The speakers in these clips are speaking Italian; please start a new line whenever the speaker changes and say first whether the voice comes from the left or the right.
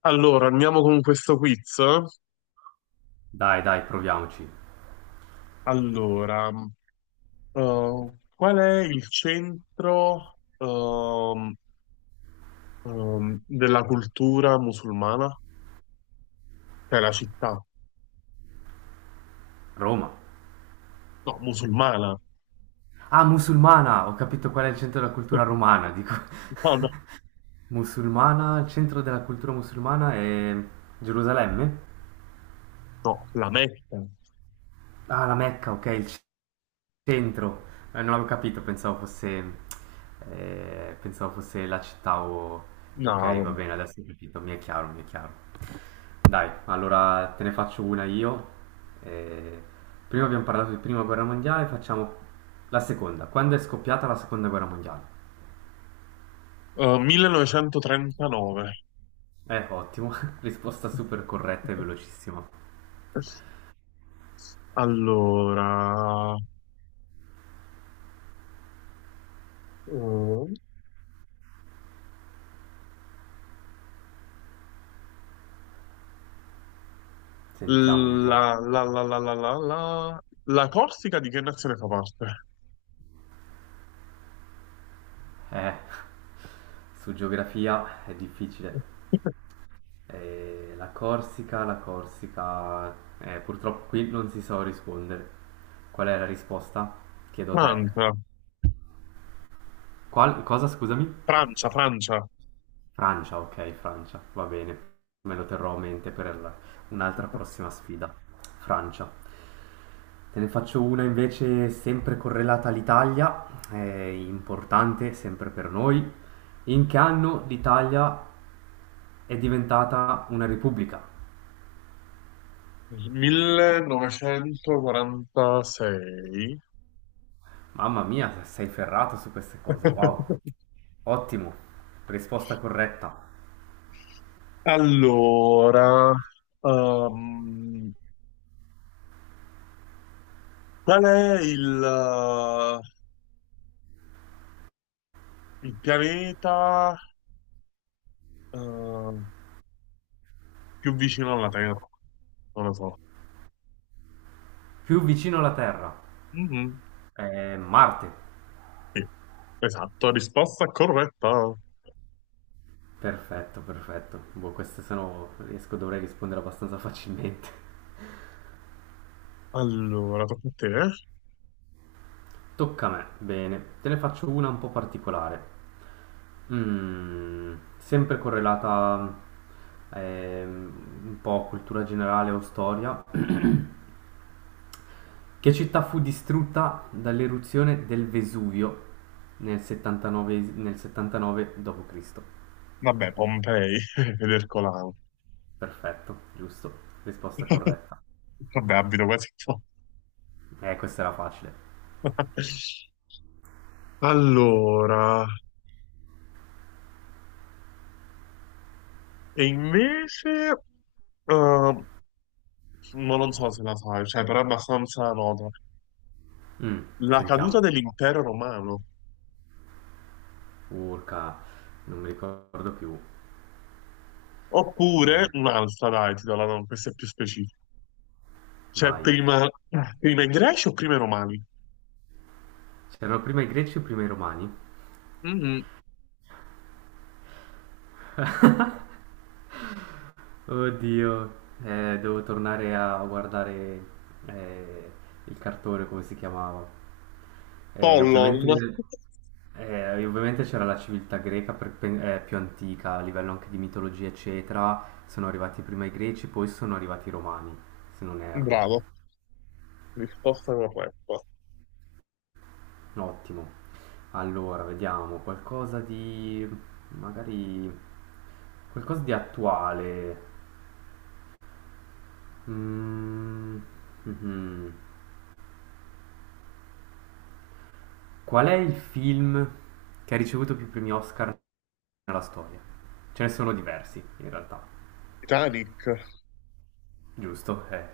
left: Allora, andiamo con questo quiz.
right: Dai, dai, proviamoci.
left: Allora, qual è il centro della cultura musulmana? Cioè la città?
right: Roma.
left: No, musulmana.
right: Ah, musulmana! Ho capito qual è il centro della cultura romana, dico.
left: No, no,
right: musulmana, il centro della cultura musulmana è Gerusalemme?
left: no, la Mecca.
right: Ah, la Mecca, ok, il centro, non avevo capito, pensavo fosse la città o. Ok, va
left: No,
right: bene, adesso ho capito, mi è chiaro, mi è chiaro. Dai, allora te ne faccio una io. Eh, Prima abbiamo parlato di Prima Guerra Mondiale, facciamo la seconda. Quando è scoppiata la Seconda Guerra Mondiale?
left: 1939.
right: Ottimo, risposta super corretta e velocissima.
left: Allora, eh,
right: Sentiamo un
left: la,
right: po'.
left: la, la, la, la, la, la, la Corsica di che nazione fa parte?
right: Eh, su geografia è difficile. La Corsica, purtroppo qui non si so rispondere. Qual è la risposta? Chiedo te.
left: Francia.
right: Cosa, scusami?
left: Francia, Francia,
right: Francia, ok, Francia, va bene. Me lo terrò a mente per un'altra prossima sfida. Francia. Te ne faccio una invece sempre correlata all'Italia, è importante sempre per noi. In che anno l'Italia è diventata una repubblica?
left: 1946.
right: Mamma mia, sei ferrato su queste cose, wow. Ottimo, risposta corretta.
left: Allora, ehm, qual è il pianeta eh, più vicino alla Terra? Non lo so.
right: Più vicino alla Terra.
left: Mhm,
right: Marte.
left: sì, esatto, risposta corretta.
right: Perfetto, perfetto. Boh, queste se no riesco, dovrei rispondere abbastanza facilmente.
left: Allora, tocca a te, eh?
right: Tocca a me, bene, te ne faccio una un po' particolare, sempre correlata ehm, un po' a cultura generale o storia. Che città fu distrutta dall'eruzione del Vesuvio nel 79 d.C.?
left: Vabbè, Pompei ed Ercolano.
right: Perfetto, giusto, risposta corretta.
left: Vabbè, abito quasi qua.
right: Questa era facile.
left: Allora, e invece, eh, ma non so se la sai, cioè, però è abbastanza nota.
right: Mm,
left: La caduta
right: Sentiamo.
left: dell'impero romano.
right: Urca, non mi ricordo più.
left: Oppure
right: Eh,
left: un'altra, dai, ti do la no, questa è più specifica. Cioè,
right: Vai.
left: prima, prima i greci o prima i romani?
right: C'erano prima i greci o prima i romani?
left: Mm,
right: Oddio, devo tornare a guardare eh, il cartone, come si chiamava. Eh,
left: Pollo,
right: ovviamente, ovviamente c'era la civiltà greca più antica, a livello anche di mitologia, eccetera. Sono arrivati prima i greci, poi sono arrivati i romani, se non erro.
left: bravo, risposta corretta.
right: Ottimo. Allora, vediamo, magari, qualcosa di attuale. Mhmm, mhm. Qual è il film che ha ricevuto più premi Oscar nella storia? Ce ne sono diversi, in realtà.
left: Titanic.
right: Giusto?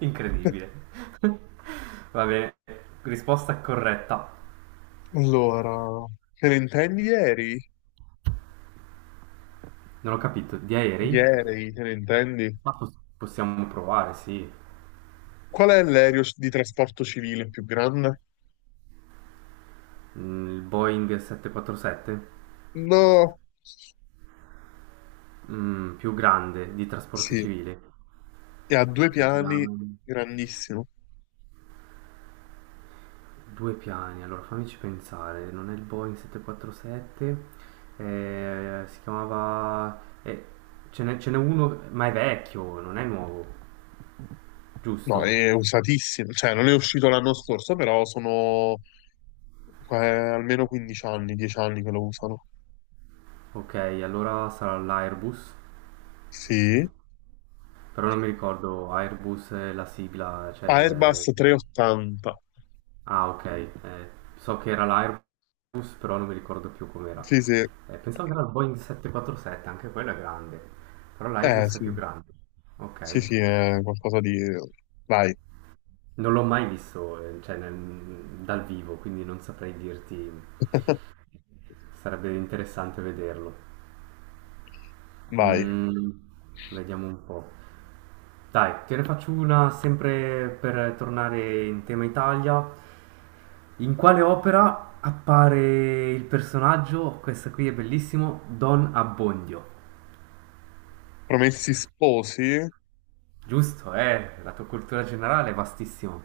right: Incredibile. Va bene, risposta corretta.
left: Allora, te ne intendi ieri?
right: Non ho capito, di aerei?
left: Ieri, te ne intendi?
right: Ma possiamo provare, sì.
left: Qual è l'aereo di trasporto civile più grande?
right: Il Boeing 747?
left: No,
right: Più grande, di trasporto
left: sì,
right: civile.
left: e ha due
right: Più
left: piani,
right: grande.
left: grandissimo.
right: Due piani, allora fammici pensare, non è il Boeing 747, eh, si chiamava... eh, ce n'è uno, ma è vecchio, non è nuovo,
left: No,
right: giusto?
left: è usatissimo, cioè non è uscito l'anno scorso, però sono almeno 15 anni, 10 anni che lo usano.
right: Ok, allora sarà l'Airbus,
left: Sì,
right: però non mi ricordo, Airbus è la sigla, cioè...
left: Airbus
right: le-
left: 380.
right: Ah, ok, so che era l'Airbus, però non mi ricordo più com'era.
left: Sì, sì,
right: Pensavo che era il Boeing 747, anche quello è grande, però
left: eh
right: l'Airbus è
left: sì,
right: più grande.
left: sì,
right: Ok.
left: sì, è qualcosa di... Vai,
right: Non l'ho mai visto, cioè, dal vivo, quindi non saprei dirti, sarebbe interessante vederlo.
left: vai.
right: Mm, Vediamo un po'. Dai, te ne faccio una sempre per tornare in tema Italia. In quale opera appare il personaggio, questo qui è bellissimo, Don Abbondio?
left: Promessi sposi?
right: Giusto, eh? La tua cultura generale è vastissima.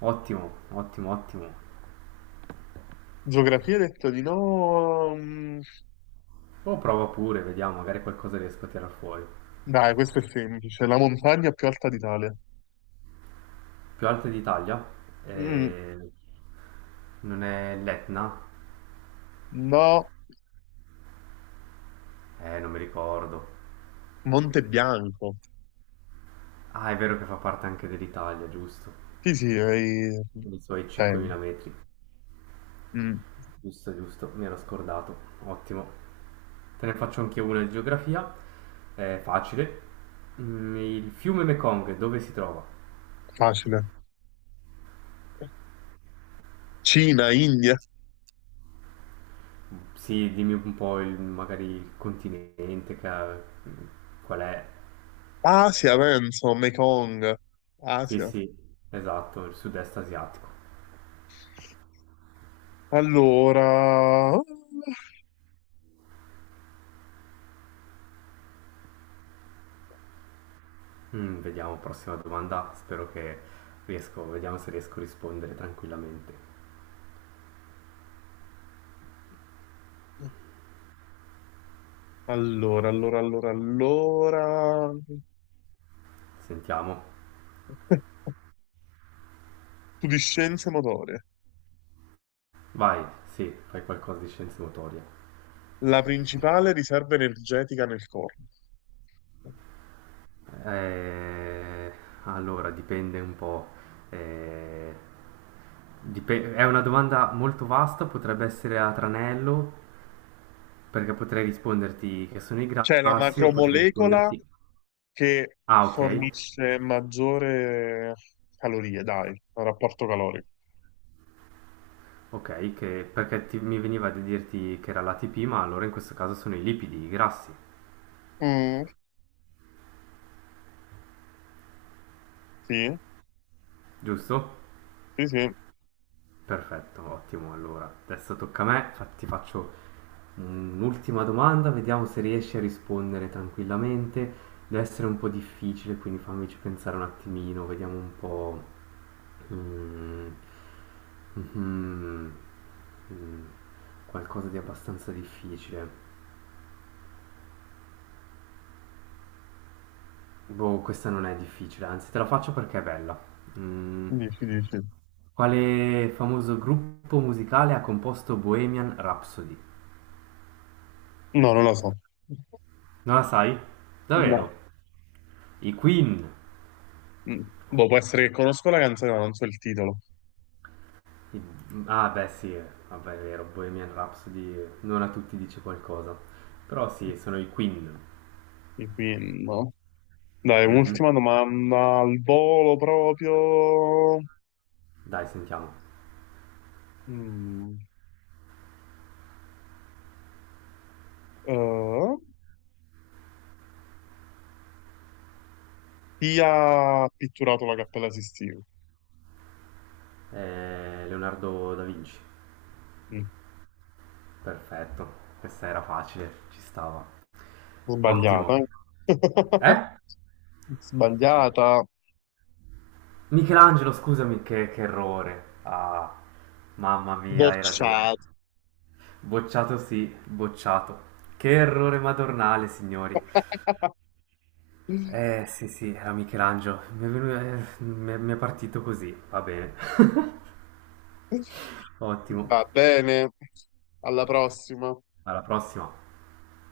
right: Ottimo, ottimo, ottimo.
left: Geografia hai detto di no.
right: O prova pure, vediamo, magari qualcosa riesco a tirar fuori.
left: Dai, questo è semplice. La montagna più alta d'Italia.
right: Più alta d'Italia,
left: Mm,
right: eh, non è l'Etna?
left: no,
right: Non mi ricordo.
left: Monte Bianco.
right: Ah, è vero che fa parte anche dell'Italia, giusto?
left: Sì, sì, hai...
right: I suoi
left: eh,
right: 5.000 metri,
left: mm,
right: giusto, giusto, mi ero scordato. Ottimo. Te ne faccio anche una di geografia, è facile. Il fiume Mekong dove si trova?
left: facile. Cina, India,
right: Sì, dimmi un po' il, magari il continente, che, qual è?
left: Asia, penso, Mekong,
right: Sì,
left: Asia.
right: sì, esatto, il sud-est asiatico.
left: Allora,
right: Vediamo, prossima domanda. Spero che riesco, vediamo se riesco a rispondere tranquillamente.
left: allora.
right: Sentiamo.
left: Tu di scienze motorie.
right: Vai, sì, fai qualcosa di scienze motorie.
left: La principale riserva energetica nel corpo.
right: Eh, allora, dipende un po'. eh, è una domanda molto vasta, potrebbe essere a tranello, perché potrei risponderti che sono i
left: Cioè la
right: grassi o potrei
left: macromolecola
right: risponderti.
left: che
right: Ah, ok,
left: fornisce maggiore calorie, dai, al rapporto calorico.
right: ok, perché mi veniva da dirti che era l'ATP, ma allora in questo caso sono i lipidi, i grassi,
left: Mm, sì,
right: giusto?
left: sì, sì,
right: Perfetto, ottimo. Allora, adesso tocca a me, ti faccio un'ultima domanda, vediamo se riesci a rispondere tranquillamente. Deve essere un po' difficile, quindi fammici pensare un attimino, vediamo un po'. Mm, mhm, mm, qualcosa di abbastanza difficile. Boh, questa non è difficile, anzi te la faccio perché è bella. Mm,
left: dici, dici.
right: quale famoso gruppo musicale ha composto Bohemian Rhapsody?
left: No, non lo so.
right: Non la sai? Davvero?
left: No.
right: I Queen.
left: Mm. Boh, può essere che conosco la canzone, ma non so il titolo.
right: I- Ah, beh, sì, vabbè, è vero, Bohemian Rhapsody non a tutti dice qualcosa. Però sì, sono i Queen.
left: Quindi, no. Dai,
right: Mhm.
left: un'ultima domanda al volo proprio.
right: Dai, sentiamo.
left: Mm. Eh, Chi ha pitturato la Cappella Sistina?
right: Leonardo da Vinci.
left: Mm.
right: Perfetto. Questa era facile, ci stava.
left: Sbagliata,
right: Ottimo.
left: eh?
right: Eh?
left: Sbagliata.
right: Michelangelo, scusami, che errore. Ah, mamma mia, hai ragione.
left: Bocciata.
right: Bocciato sì, bocciato. Che errore madornale, signori. Eh sì sì, era Michelangelo. Mi è, venu- mi è partito così, va bene. Ottimo.
left: Va bene. Alla prossima.
right: Alla prossima.